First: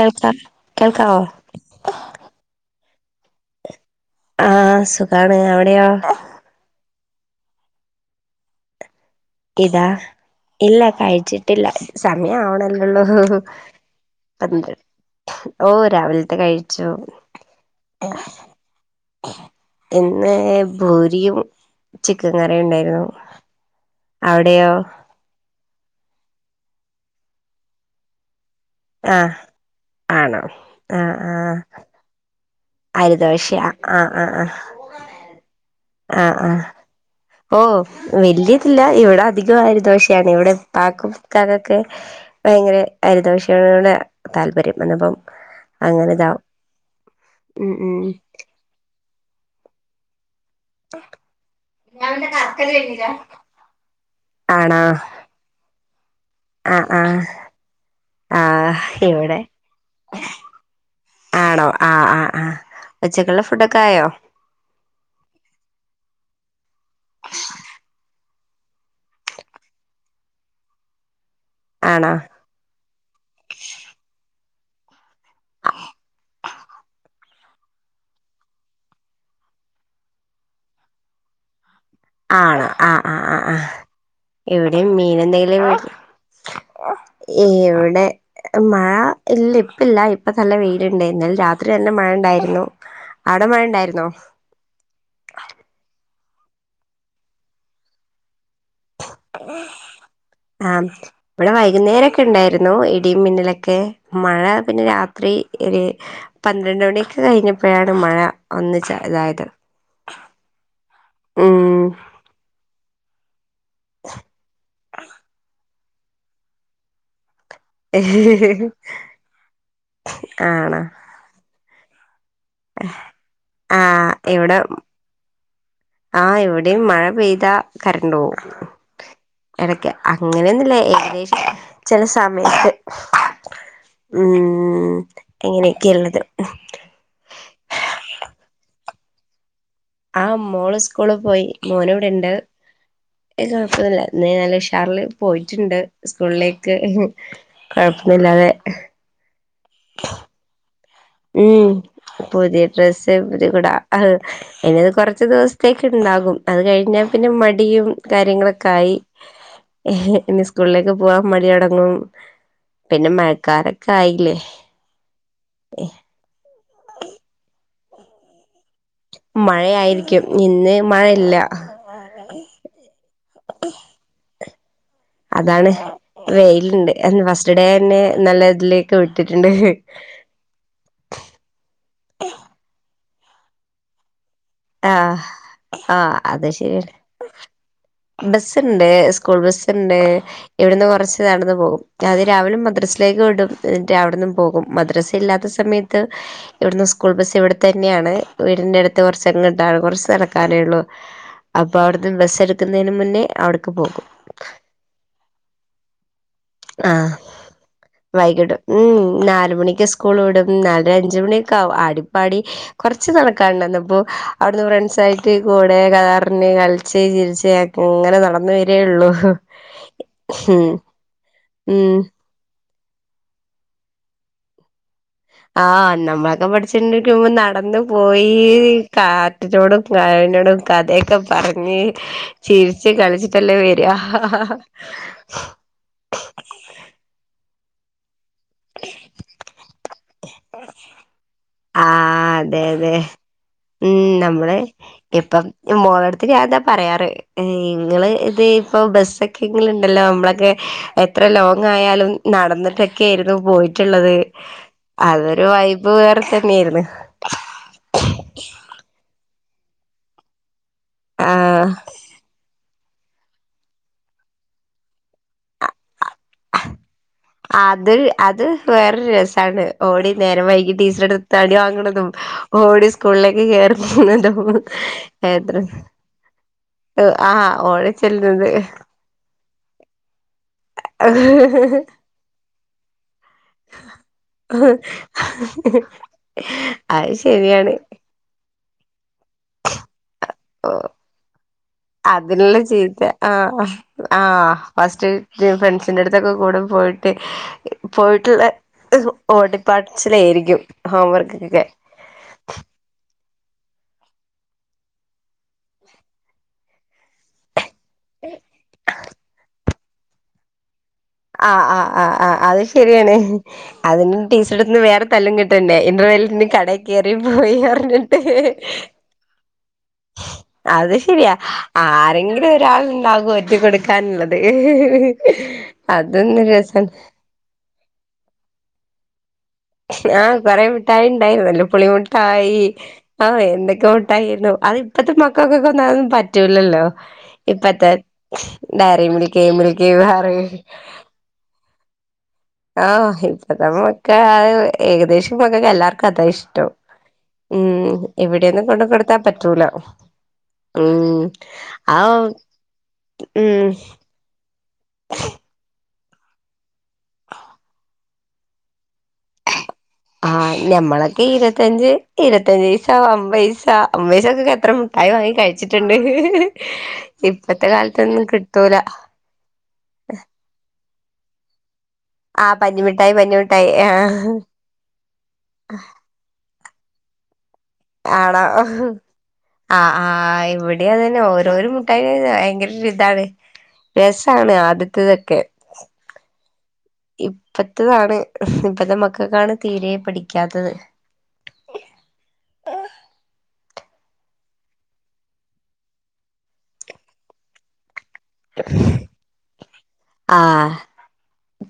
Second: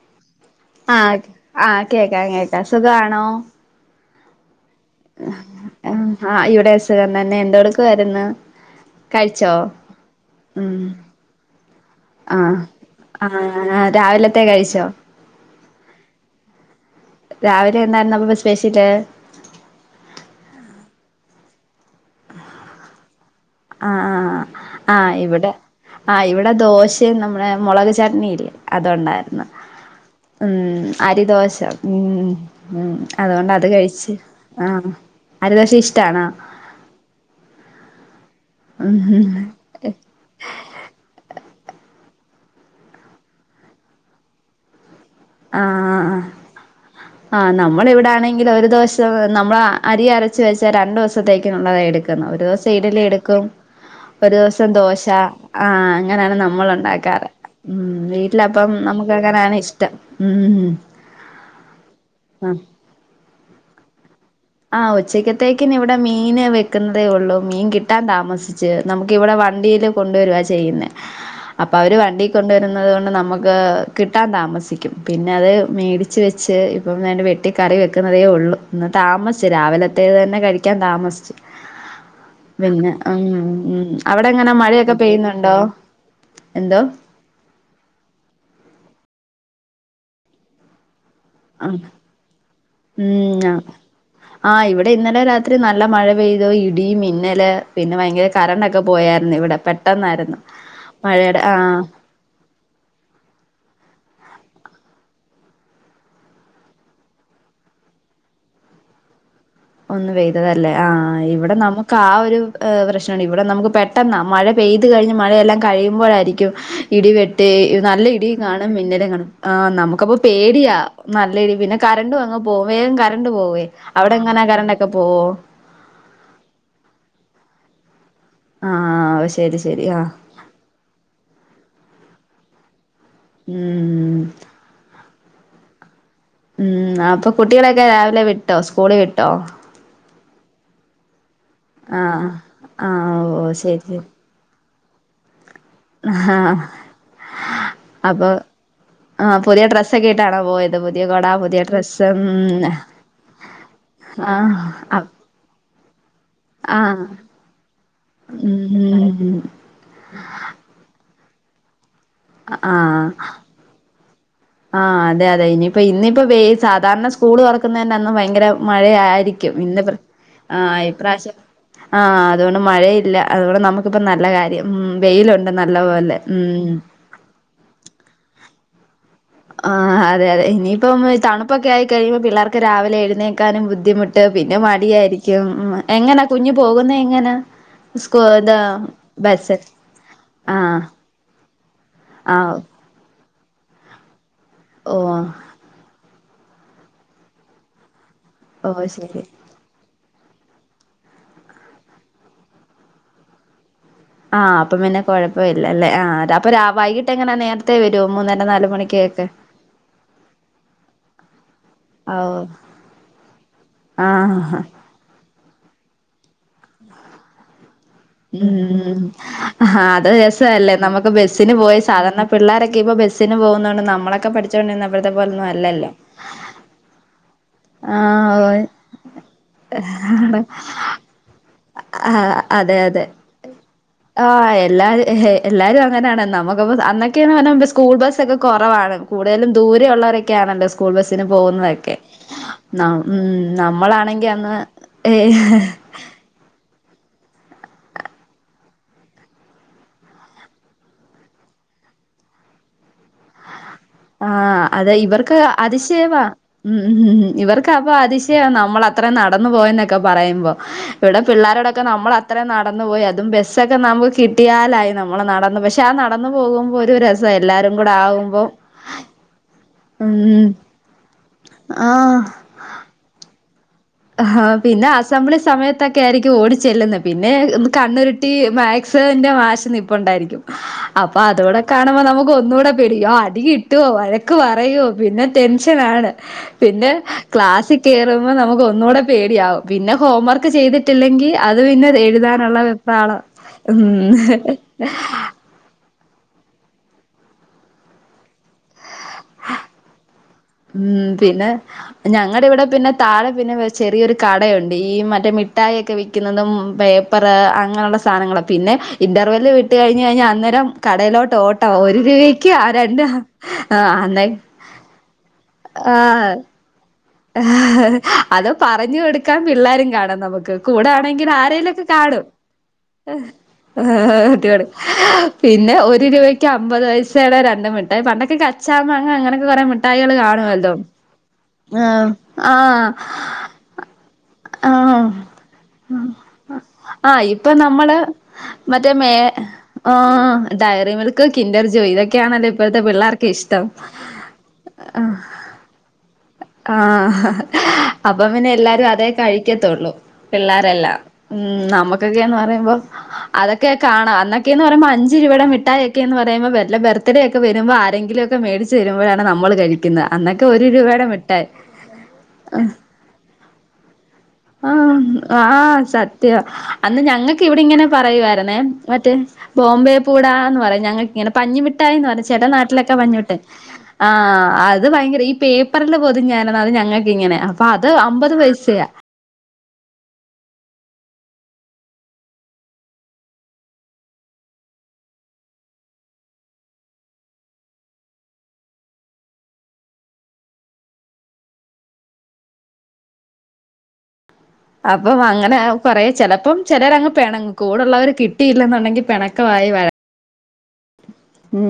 കേൾക്കാം ആ കേൾക്കാവോ ആ കേക്കാം കേക്കാം സുഖാ ണോ ആ സു ആ ഇവിടെ സുഖം തന്നെ എന്തെടുക്കുവായിരുന്നു കഴിച്ചോ? ഇതാ ഉം ഇല്ല കഴിച്ചിട്ടില്ല സമയം ആഹ് ആവണല്ലോള്ളൂ ആഹ് രാവിലത്തെ പന്ത്ര് കഴിച്ചോ ഓ രാവിൽത്തെ കഴിച്ചു രാവിലെ എന്തായിരുന്നു അപ്പോ സ്പെഷ്യല് ഇന്ന് പൂരിയും ചിക്കൻ കറി ഉണ്ടായിരുന്നു ആ ആ അവിടെയോ ആ ഇവിടെ ആ ഇവിടെ ദോശയും നമ്മുടെ മുളക് ചട്നി ഇല്ലേ ആഹ് അതൊണ്ടായിരുന്നു ആണോ ഉം ആഹ് അരി ദോശ ആഹ് ഉം ഉം അരിദോശ അതുകൊണ്ട് അത് ആഹ് കഴിച്ച് ആ അരി ദോശ ഇശ് ആ ആ ഓ വല്യതില്ല ഇവിടെ അധികോ അരി ദോശ തണ് ഇവിടെ ഇത്തക്കും ഇക്കാക്കൊക്കെ ഭയങ്കര അരി ദോശയോട് താല്പര്യം അന്നപ്പം ആഹ് അങ്ങനെതാ ആഹ് നമ്മള് വിടെ ആണെങ്കിൽ ഒരു ദിവസം നമ്മള് അരി അര ച്ച് വെച്ചാ രണ്ടു ദിവസത്തേക്ക് ഉുള്ളതാ എടുക്കുന്നത് ഒരു ദിവസം ഇഡലി എടുക്കും ഒരു ദിവസം ആണോ ദോശ ആ അങ്ങനെയാണണം ആഹ് ആഹ് മ്മളുണ്ടാക്കാറ് ഉം വീട്ടിലപ്പം ആഹ് നമ്മുക്ക് ഇവിടെ അങ്ങനെ ആണ് ഇഷ്ടം ഉം ആണോ ആ ആ ആ ആഹ് ഉച്ചക്കുള്ള ഫുഡൊക്കെ ആയോ ആ ഉച്ചക്കത്തേക്ക് നി ഇവിടെ മീൻ വെക്കുന്നതേ ഉള്ളൂ മീൻ കിട്ടാൻ താമസി ച്ച് നമുക്ക് ഇവിടെ വണ്ടിൽ കൊണ്ടുവരുവചെയ്യുന്നെ അപ്പൊ അവര് ആണോ വണ്ടിക് കൊണ്ടു വരുന്നത് കൊണ്ട് നമുക്ക് കിട്ടാൻ താമസിക്കും പിന്നെ അത് മേടിച്ച് വെച്ച് ഇപ്പം എ വെട്ടി കറി വെക്കുന്നതേ ഉള്ളൂ ഇന്ന് താമസിച്ച് രാവിലത്തേത് തന്നെ കഴിക്കാൻ താമസിച്ചു ആണോ പിന്നെ ആഹ് അം ആഹ് ആഹ് ഉം ആഹ് ഉം അവിടെങ്ങനെ ഇവിടെയും മഴയൊക്കെ മീൻ പെയ്യുന്നുണ്ടോ എന്തോ ഏയ് എവിടെ മഴ ഇല്ല ഇപ്പല്ല ഇപ്പ നല്ല വെയിലണ്ടായിരുന്ന രാത്രി ഉം തന്നെ മഴ ഉണ്ടായിരുന്നു ഉം അവിടെ മഴ ഉണ്ടായിരുന്നോ ആ ഇവിടെ ഇന്നലെ രാത്രി നല്ല മഴ പെയ്തു ഇടി മിന്നലെ പിന്നെ ഭയങ്കര കറന്റ്‌ ഒക്കെ ഒക്കെ പോയാര്ന്ന് ഇവിടെ പെട്ടെന്നാര്ന്ന് മഴേടെ ആ ക്കെണ്ടാര്ന്നു ഇടി മിന്നലൊക്കെ മഴ പിന്നെ രാത്രി ഒര് പന്ത്രണ്ട് മണിയൊക്കെ കഴിഞ്ഞപ്പഴാണ് മഴ ഒന്ന് ചാ ഇതായത് ഒന്ന് പെയ്തതല്ലേ ആ ഇവിടെ ഉം നമുക്ക് ആ ഒര് പ്രശ്നണ്ട് ഇവടെ നമക്ക് പെട്ടെന്നാ മഴ പെയ്ത് കഴിഞ്ഞ് മഴയെല്ലാം കഴിയുമ്പോഴായിരിക്കും ഇടിവെട്ടി നല്ല ഇടിയും കാണും മിന്നലും കാണും ആ നമുക്കപ്പൊ പേടിയാ ആണോ നല്ല ഇടി പിന്നെ കരണ്ടു അങ്ങ് പോകും വേഗം കരണ്ട് പോവേ ആഹ് അവിടെ എങ്ങനാ കരണ്ടൊക്കെ പോവോ ആ ഇവിടെയും മഴപെയ്ത കരന്റ് പോകും ആഹ് ശരി ശരി എടക്ക് ആഹ് അങ്ങനെയൊന്നുല്ല ഏകദേശം ചില സമയത്ത് ഉം ഉം ഇങ്ങനെക്കെള്ളത് ഉം അപ്പൊ കുട്ടികളൊക്കെ രാവിലെ വിട്ടോ സ്കൂള് വിട്ടോ ആ മോള് സ്കൂള് പോയി മോന് ആഹ് ഇവടെണ്ട് ആഹ് ഓ ശരി കൊഴപ്പൊന്നുല്ല ഇന്ന് നല്ല ഉഷാർല് പോയിട്ട്ണ്ട് ആഹ് സ്കൂൾലേക്ക് കൊഴപ്പൊന്നുല്ലാതെ ആ പുതിയ ഡ്രസ്ക്കെട്ടാണോ പോയത് പുതിയ കൊട ആ പുതിയ ഉം ഡ്രസ്സ്‌ പുതിയ ഡ്രസ്സ് പുതിയ കുടാ ആഹ് ഇനിത് കൊർച്ച് ദിവസത്തേക്ക്ണ്ടാകും അത് കഴിഞ്ഞാ ആഹ് പിന്നെ മടിയും കാര്യങ്ങളൊക്കായി ഉം ഇനി സ്കൂളിലേക്ക് പോവാൻ മടിയൊടങ്ങും പിന്നെ മഴക്കാലൊക്കായില്ലേ ആ അതെ അതെ ഇനിയിപ്പോ ഇന്നിപ്പ വെ സാധാര്ണ സ്കൂള് തൊറക്കുന്നതി അന്ന് ഭയങ്കര മഴയായിരിക്കും ഇന്ന് പ്ര് മഴയായിരിക്കും ആ ഇന്ന് ഇപ്രാശ്യം മഴയില്ല ആ അതുകൊണ്ട് മഴയില്ല അതുകൊണ്ട് നമുക്കിപ്പ നല്ല കാര്യം ഉം വെയിലുണ്ട് നല്ല പോലെ ഉം എ ഫസ്റ്റ് ഡേന്നെ നല്ല തിലേക്ക് വിട്ട്ട്ട്ണ്ട് അതെതെ ഇനീപ്പം തണുപ്പൊക്കെ ആയി കഴുമ്പോ പിള്ളേർക്ക് രാവിലെ എഴുന്നേക്കാനും ബുദ്ധിമു ട്ട് പിന്നെ ആഹ് മടിയാരിക്കും ഉം ആഹ് എങ്ങനാ കുഞ്ഞ് പോകുന്നെയെങ്ങനാ ബസ്സ്ണ്ട് സ്കൂൾ ബസ്സ്ണ്ട് ആഹ് ഇവിട്ന്ന് കൊർച്ച് നടന്ന് പോകും അതിരാവിലെ ആഹ് മദ്രസ് ലേക്ക് വിടും എൻറ്റ് അവ്ട്ന്നും പോകും മദ്രസ ഓഹ് ഇല്ലാത്ത സമയത്ത് ഇവ്ടുന്ന് സ്കൂൾ ബസ് ഇവിടത്തന്നെയാണ് ഓഹ് വീടിന്റട്ത്ത് ശരി കൊർച്ച് കൊർച്ച് നടക്കാനേള്ളൂ അപ്പൊ അവ്ട്ന്ന് ബസെടുക്കുന്നേന് മുന്നേ അവ്ട്ക്ക് പോകും ആഹ് അപ്പം പിന്നെ കൊഴപ്പവില്ലല്ലേ ആഹ് അപ്പൊ രാ വൈകിട്ട് ആഹ് എങ്ങനെ നേരത്തെ വരുവോ മൂന്നര വൈകീട്ട് നാല് ഉം മണിക്കൊക്കെ നാലുമണിക്കെ സ്കൂൾ വിടും നാലര അഞ്ചുമണി ക്കാവും ആടിപ്പാടി ആഹ് കൊർച്ച് നടക്കാണ്ടാന്നപ്പോ ആഹ് അവ്ട്ന്ന് ഫ്രണ്ട്സായി കൂടെ കഥർഞ്ഞി കളിച്ച് ചിരിച്ച് ഒക്കെങ്ങനെ ഉം ആഹ് അത് ഉം രസാലെ നമ പ്പ ബസ്സിന് പോയി ഉം സാധാരണ പിള്ളാരൊക്കെ ഇപ്പോ ബസ്സിന് പോന്നോണ്ട് നമ്മളൊക്കെ പഠിച്ചോണ്ടിര്ന്നപ്ലത്തെ പോലെ ആഹ് നമ്മളൊക്കെ പഠിച്ചോണ്ടിരിക്കുമ്പോ വന്ന് പോയി ആഹ് കാറ്റിനോടും കാടിനോടും കഥയൊക്കെ പറഞ്ഞ് ആഹ് അതെ ചിരിച്ച് അതെ കളിച്ചിട്ടല്ലേ വെരാഹഹഹ ആഹ് എല്ലാരും എല്ലാരും അങ്ങനാണ് നമുക്കപ്പം അന്നൊക്കേന്ന് പർഞ്ഞാ സ്കൂൾ ബസ്സൊക്കെ കൊറവാണ് കൂട്തലും ദൂരെ ഉള്ളോരൊ ക്കെ ആണല്ലോ സ്കൂൾ ബസ്സിന് പോകുന്നതൊക്കെ അതെ അതെ ഉം ഉം നമ്മളാണെങ്കി അന്ന് നമ്മള് ഇപ്പം ഏഹ് മോളട്ത്ത് ഞാതാ പറയാറ് ഇങ്ങള് ഇത് ഇപ്പൊ ബസ്സൊക്കെങ്കില്ണ്ടല്ലോ അമ്മളൊക്കെ എത്ര ലോങ്ങായാലും നടന്നിട്ടെക്കേര്ന്നു പോയിട്ട്ള്ളത് ആഹ് അതെ ഇവർക്ക് അതിശയവാ ഉംഉംഹ് ഇവർ ക്കപ്പൊ അതിശയാ നമ്മളത്ര നടന്നു പോയെന്നൊക്കെ പറയുമ്പോ ഇവിടെ ആഹ് പിള്ളാരോടൊക്കെ നമ്മള് അത്രേം നടന്നു പോയി അതും ബസ്സൊക്കെ നമുക്ക് കിട്ടിയാലായി നമ്മള് നടന്ന് പക്ഷെ ആ നടന്നു പോകുമ്പൊരു രസ അത് അത് വെ വേറൊര് രസാണ് ഓടി നേരം ഉം വൈകി ടീച്ചറെട്ത്ത്ന്ന് അടി വാങ്ങ്ണതും ആഹ് ഓടി സ്കൂൾലേക്ക് ഹ്ഹ്ഹ് എത്ര ഒക്കെ ആയിരിക്കും ഓടിച്ചെല്ലുന്നെ പിന്നെ ആഹ് കണ്ണുരുട്ടി ഓടിച്ചെല്ലുന്നത് മാക്സിന്റെ മാഷ് നിപ്പുണ്ടായിരിക്കും അപ്പൊ അതൂടെ കാണുമ്പോ നമുക്ക് ഒന്നൂടെ പേടിക്കും യോ അടി കിട്ടുവോ വഴക്ക് പറയോ പിന്നെ ടെൻഷനാണ് പിന്നെ അത് ശരിയാണ് ക്ലാസ്സിൽ കേറി റുമ്പ നമുക്കൊന്നൂടെ പേടിയാവും പിന്നെ ഹോം വർക്ക് ചെയ്തിട്ടില്ലെങ്കി അത് അതിലുള്ള പിന്നെതെഴുതാനുള്ള ചീത്ത വെപ്പ്രാളം ഉംഹ് ഫ്രണ്ട്സിൻ്റടുത്തൊക്കെ കൂടെ പോയിട്ടെ പോയിട്ടുള്ള ഓടിപാച്ച്ലായിരിക്കും ഉം പിന്നെ ഞങ്ങടിവിടെ പിന്നെ താഴെ പിന്നെ ചെറിയൊരു കടയൊണ്ട് ഈ മറ്റേ മിഠായൊക്കെ വിക്കുന്നതും പറ് അങ്ങനൊള്ള സാനങ്ങള പിന്നെ ഇൻ്റർവെല് വിട്ട് കഴിഞ്ഞഴിഞ്ഞാ അന്നേരം കടേലോട്ട് ഓട്ട ആഹ് ആഹ് ഒരു ആഹ് ആഹ് രൂപക്ക് ആ രണ്ട് ആഹ് ഇവിടുന്ന് വേറെ തല്ലും കിട്ടണ്ടെ ഇന്റർവെല്ലിന് കടെ ഹ്ഹ്ഹ അത് പറഞ്ഞു കൊടുക്കാൻ പിള്ളാരും കാണാം നമുക്ക് അത് കൂടാണെങ്കി ശരിയാ ആരേലും ലൊക്കെ കാണും ആരെങ്കിലും ഒരാൾ ഉണ്ടാകും ഒറ്റ കൊടുക്കാനുള്ളത് ഒറ്റുകൊടു പിന്നെ ഒ ഒരു അതൊന്നും രൂപയ്ക്ക് രസം അമ്പത് പൈസേടെ രണ്ട് മിട്ടായി പണ്ടൊക്കെ കച്ചാമാങ്ങ അങ്ങനൊക്കെ കൊറേ മിട്ടാ ആഹ് കൊറേ മിട്ടായി ഉണ്ടായിരുന്നല്ലോ ആഹ് പുളിമിട്ടായി ആഹ് ആ എന്തൊക്കെ മിട്ടായിരുന്നു അത് ആഹ് ഇപ്പത്തെ മക്കൾക്കൊക്കെ പറ്റ പറ്റൂല്ലല്ലോ ആഹ് ഇപ്പൊ ഇപ്പത്തെ നമ്മള് മറ്റേ മേ Dairy Milk milky bar Kinder Joy ഇതക്കെയാണല്ലേ ആഹ് ഇപ്പത മക്ക ഏകദേശം മക്കക്കെല്ലാർക്കും അതായിഷ് ആഹ് അപ്പ പ്പിന്നെ കൊണ്ട് എല്ലാരും അതേ കൊടുത്താൻ പറ്റൂല കഴിക്കത്തൊള്ളൂ പിള്ളാരെല്ലാം ഉം ആ നമ്മുക്കെക്കേന്ന് പറയുമ്പോ ഉം അതൊക്കെ കാണാം ക്കേന്നറയുമ്പൊ അഞ്ച് രൂപയുടെ മിഠായിയൊക്കേന്നറയുമ്പൊ വെല്ലെ ബർത്ത്ഡേയൊക്കെ വെരുമ്പോ ആരെങ്കിലൊക്കെ മേടിച്ച് തരുമ്പഴാണ് നമ്മള് കഴിക്ക് ന്നെ അന്നക്കെ ഒരു രൂപയുടെ മി ഇരുവത്തഞ്ച് ഇരുവത്തഞ്ചെയ്സാ അമ്പൈസാ അമ്പയ്സക്കൊക്കെത്ര ആഹ് മിഠായി വാങ്ങി ആഹ് കഴിച്ചിട്ട്ണ്ട് സത്യവാ അന്ന് ഞങ്ങക്ക് ഇവിടെയിങ്ങനെ പറയുവായിരുന്നേ കിട്ടൂല മറ്റേ ബോംബെ പൂട എന്ന് പറയും ഞങ്ങക്ക്ങ്ങെനെ പഞ്ഞി മിഠായീന്ന് പറയു ചേലെ ആഹ് നാട്ട്ലൊക്കെ പഞ്ഞിമിഠായി പഞ്ഞി മിഠായി പഞ്ഞിമിഠായി ആ ആഹ് അത് ഭയങ്കര ഈ പേപ്പറില് പൊതിഞാര്ന്നെ അത് ഞങ്ങക്കിങ്ങെനെ അപ്പൊ അത് അമ്പത് പൈസയാ ആഹാ ആഹ് ഇവിടിയതന്നെ ഓരോരു മുട്ടായി ഭയങ്കരൊരുതാണ് രെസാണ് ആദ്യത്തതെക്കെ ഇപ്പെത്തെതാണ് ഇപ്പത്തെ മക്കക്കാണ് തീരെ പിടിക്കാത്തത് അപ്പം അങ്ങനെ കൊറേ ചെലപ്പം ചെലരങ്ങ് പിണങ്ങും കൂടൊള്ളവര് കിട്ടി യില്ലെന്നുണ്ടെങ്കി പെണക്കവായി വഴക്കാ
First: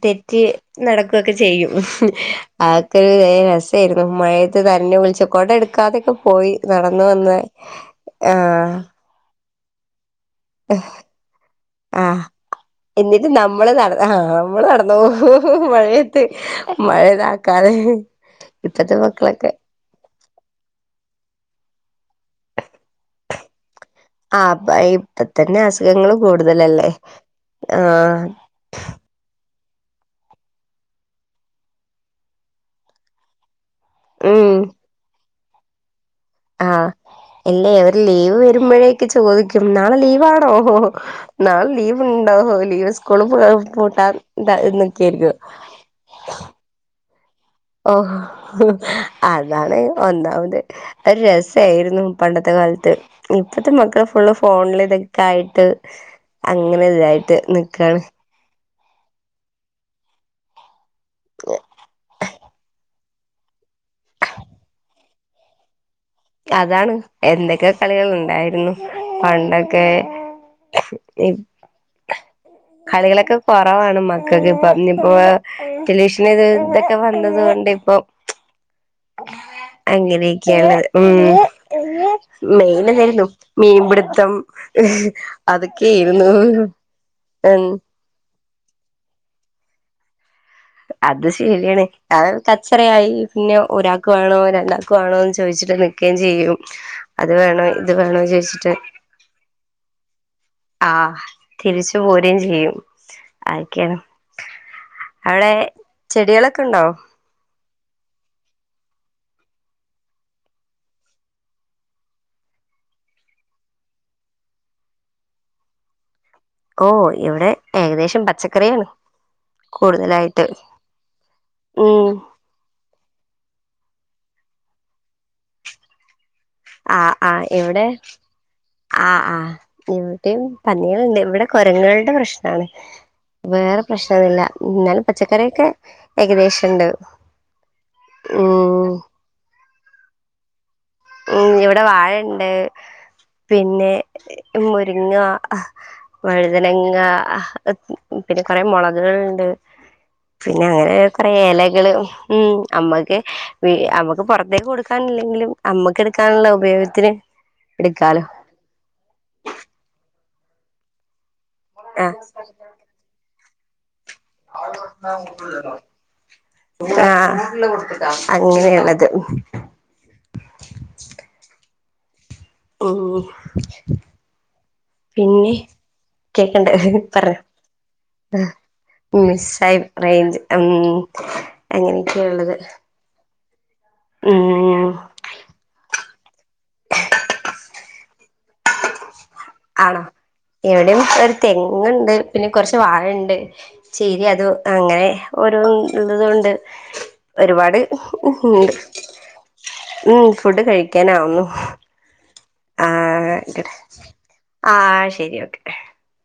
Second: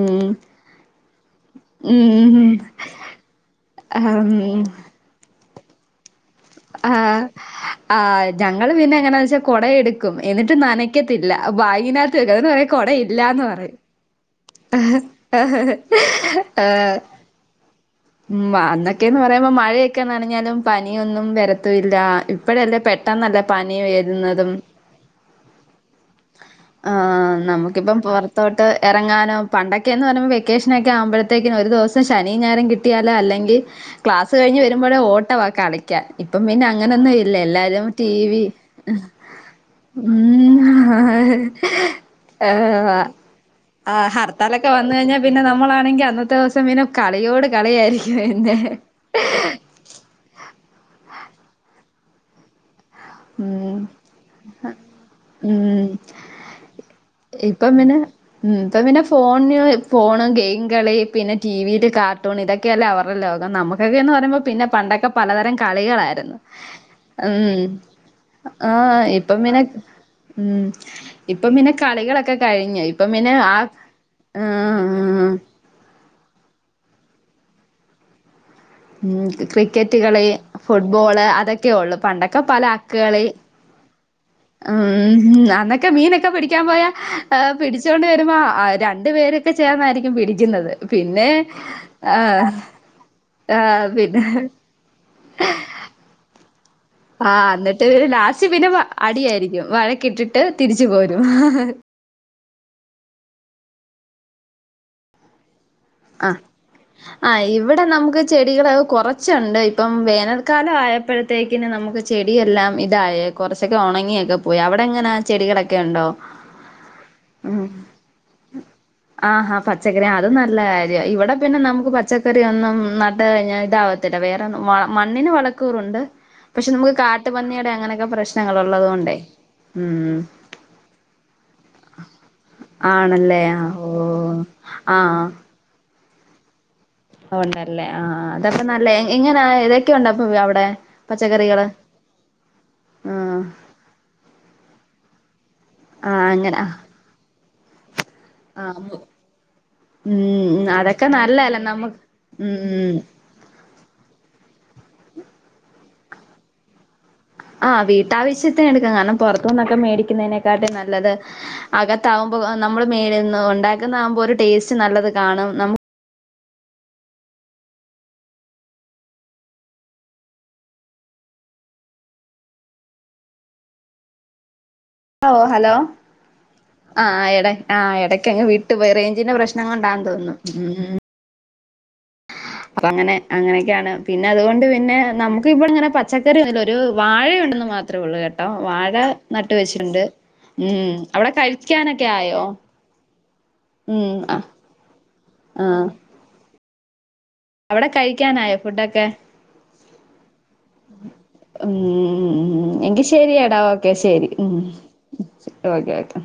തെറ്റി നടക്കുവൊക്കെ ചെയ്യും ഉം ഉം അഹെക്കൊരു രസേയിരുന്നു മഴയത്ത് നൻഞ്ഞ് കുൾച്ച് കൊടയെട്ക്കാതെക്കെ പോയി നടന്ന് ആഹ് വന്ന് ആഹാ കൊടയെടു ക്കും എന്നിട്ട് നനക്കത്തില്ല അത് ബാഗിനാത്ത് ആഹ് വെക്കും എന്നിട്ട് പറയും കൊടയില്ലാ എന്നിട്ട് നമ്മള് നടന്ന ആഹ നമ്മള് നട്ന്നോവും മഴയെത്ത് ഏഹ് മഴെതാക്കാന് ഉം അന്നൊക്കേന്ന് പറയുമ്പോ മഴയക്കെ നനഞ്ഞാലും പനിയൊന്നും വരത്തുവില്ല ഇപ്പഴല്ലെ പെട്ടെന്നല്ലെ പനി വെര് ന്നതും ആഹ് ഇപ്പ തന്നെ അസുഖങ്ങള് കൂടുതലല്ലേ ആ നമ്ക്കിപ്പം ആഹ് പൊറത്തോട്ടെറങ്ങാനും പണ്ടൊക്കേന്ന് പറയുമ്പോ വെക്കേഷനെക്കെ ആവുമ്പഴത്തേക്കും ഒരു ദിവസം ശനിയും, ഞായറും കിട്ടിയാലെ അല്ലെങ്കി ക്ലാസ് ഉം കഴിഞ്ഞ് വരുമ്പഴെ ഓട്ടവാ കളി ക്കാൻ ഇപ്പപിന്നെ ആഹ് അങ്ങനൊന്നും ഇല്ല ഇല്ലേ എല്ലാരും ഒരു ടി ലീവ് വി വരുമ്പോഴേക്ക് ചോദിക്കും നാളെ ലീവാണോ നാളെ ലീവ് ഉണ്ടോ ലീവ് സ്കൂള് ആഹാ പൂട്ടാൻ ഹർത്താലൊക്കെ വന്ന് കഴിഞ്ഞാ എന്നൊക്കെയായിരിക്കും പിന്നെ നമ്മളാ ണെങ്കി അന്നത്തെ ദിവസം പിന്നെ കളിയോട് കളി ഓഹ് അത് താണ് ഒന്നാമത് അഹൊരു രസായിരുന്നു പണ്ടത്തെ കാലത്ത് ഇപ്പത്തെ ഉം മക്കള് ഫുള്ള് ഫോണില് ഇതൊക്കെ ആയിട്ട് ഉം അങ്ങനെ ഇതായിട്ട് ഇപ്പം പിന്നെ നിക്കാണ് ഉം ഇപ്പപിന്നെ ഫോണ്ന് ഫോണ്, ഗെയിം കളി, പിന്നെ ടി വി യില് കാർട്ടൂൺ ഇതൊക്കെയല്ലെ അവർ ര്‌ടെ ലോകം നമക്കൊക്കേന്ന് പറയുമ്പോ പിന്നെ പണ്ടൊക്കെ പലതരം കളികളാര്ന്നു അതാണ് എന്തൊക്കെ കളികള്ണ്ടായിരുന്നു ആഹ് ഇപ്പം പിന്നെ പണ്ടൊക്കെ ഉം ഇപ്പം [unintelligible] പിന്നെ കളികളൊക്കെ കഴിഞ്ഞു ഇപ്പം പിന്നെ കളികളെക്കെ ആ കൊറവാണ് മക്കക്കിപ്പം ഇഞ്പ്പാ ആഹ് ടെലിവിഷനിത് ഇതൊക്കെ വന്നത് കൊണ്ടിപ്പം ഉം ക്രിക്കറ്റുകളി, ഉം ഫുട്ബോള്, അതൊക്കെയൊള്ളു പണ്ടൊക്കെ പല അക്ക് കളി മീം പിട്ത്തം ഉം അന്നൊക്കെ മീനൊക്കെ പിടിക്കാം പോയാ ഏഹ് ഉം പിടിച്ചോണ്ട് വരുമ്പോ ആഹ് രണ്ട് പേരൊക്കെ ചേർന്നായിരിക്കും പിടിക്കുന്നത് പിന്നെ അത് ശെര്യാണ് അത് ആഹ് കച്ചറെയായി പിന്നെ ആഹ് ഒരാക്ക് പിന്നെ വേണോ രണ്ടാക്ക് വേണോന്ന് ചോയ്ച്ചിട്ട് നി ക്കേം ചെയ്യും അത് ആഹ് വേണോ അന്നെട്ട് ഇത് പിന്ന വേണോ ലാസ്റ്റ് പിന്നെ ചോദിച്ചിട്ട് പ അടിയാരിക്കും വഴക്കിട്ടിട്ട് തിരിച്ചു പോരും ആഹ് തിരിച്ച് പോരേം ചെയ്യും ആയെക്കേണ് അവടെ ആഹ് ചെടികളെക്കെണ്ടോ? ആഹ് ഇവിടെ നമുക്ക് ചെടികളെക്കെ കൊറച്ച്ണ്ട് ഇപ്പം വേനൽക്കാലം ആയപ്പോഴ ത്തേക്കിന് നമുക്ക് ചെടിയെല്ലാം ഇതായേ കൊറച്ചൊക്കെ ഒണങ്ങിയൊക്കെ പോയി അവിടെങ്ങനാ ചെടികളൊക്കെയുണ്ടോ? ഓ ഇവിടെ ഉം ഏകദേശം പച്ചക്കറിയാണ് ആഹ് ഹാ പച്ചക്കറി അതും കൂടുതലായിട്ട് നല്ലയാ യാ ഇവടെ പിന്നെ നമുക്ക് ഉം പച്ചക്കറി യൊന്നും നട്ട്കഴിഞ്ഞ ഇതാവത്തില്ല വേറൊന്നും വള മണ്ണിന് വളക്കൂറുണ്ട് പക്ഷെ നമുക്ക് ആഹ് ആഹ് കാട്ടുപന്നിയുടെ ഇവിടെ അങ്ങനെയൊക്കെ പ്രശ്നങ്ങള് ഒള്ളത് കൊണ്ടെ ഉം പന്നികള്ണ്ട് ഇവിടെ കൊരങ്ങ്കൾടെ പ്രശ്നാണ് ആണല്ലേ ആ വേറെ ഓ പ്രശ്നൊന്നുല്ല ഉം ഇന്നാലും ആഹ് പച്ചക്കറിയൊക്കെ ഏകദേശൊണ്ട് ഒണ്ടല്ലേ ആഹ് ആഹ് അതപ്പ നല്ലയ എങ്ങ് എങ്ങനാ ഏതൊക്കെയുണ്ടപ്പൊ അവിടെ ഉം പച്ചക്കറികള് ഇവിടെ വാഴേണ്ട് ആഹ് പിന്നെ മുരിങ്ങ അഹ് ആ അങ്ങനെ വഴുതനങ്ങ അഹ് പിന്നെ കൊറെ ആ മൊളകുകൾ ണ്ട് പിന്നെ ഉം അങ്ങനെ അതൊക്കെ കൊറേ നല്ലതല്ലേ എലകള് നമുക്ക് ഉം അമ്മക്ക് [unintelligible] അമ്മക്ക് പൊറത്തേക്ക് കൊടുക്കാനില്ലെങ്കിലും അമ്മക്ക് എടുക്കാനുള്ള ഉപയോഗത്തിന് ആഹ് എടുക്കാലോ വീട്ടാവശ്യത്തിന് എടുക്കാം കാരണം പൊറത്തുന്നൊക്കെ മേടിക്കുന്നതിനേക്കാട്ടിം നല്ലത് ആഹ് അകത്താവുമ്പോ ഏഹ് നമ്മള് മേലെന്ന് ഒണ്ടാക്കുന്നാകുമ്പോ ഒരു ടേസ്റ്റ് നല്ലത് കാണും നമുക് ആഹ് അങ്ങനെയാണത് ഉം [unintelligible] പിന്നെ ഹലോ കേക്കണ്ടേ ആഹ് എട പറഞ്ഞോ ആഹ് എടക്കങ്ങ് വിട്ട് പോയി റേഞ്ചിന്റെ പ്രശ്നം കൊണ്ടാ തോന്നുന്നു ഉം അങ്ങനെക്കെയള്ളത് ഇപ്പ അങ്ങനെ അങ്ങനെക്കെയാണ് പിന്നെ അതുകൊണ്ട് പിന്നെ നമുക്കിപ്പങ്ങനെ പച് ച്ചക്കറിയൊന്നുല്ല ഒരു വാഴയുണ്ടെന്ന് മാത്രേ ഒള്ളു കേട്ടോ അഹ് വാഴ നട്ട് വെച്ചിട്ടുണ്ട് ഉം ഇവിടെം അവിടെ ഒരു കഴിക്കാനൊക്കെ തെങ്ങുണ്ട് ആയോ പിന്നെ കൊറച്ച് വാഴണ്ട് ഉം [unintelligible] അത് അങ്ങനെ ഓരോന്ന് ആഹ് ഇള്ളതുകൊണ്ട് ഒരുപാട് അവിടെ കഴിക്കാനായോ ഉണ്ട് ഫുഡൊക്കെ ഉം ഫുഡ് കഴിക്കാനാവുന്നു ഉം ആ എങ്കി ശരിയെടാ ഓക്കെ ശരി ഉം ആഹ് ശരി ഓക്കെ ഓക്കെ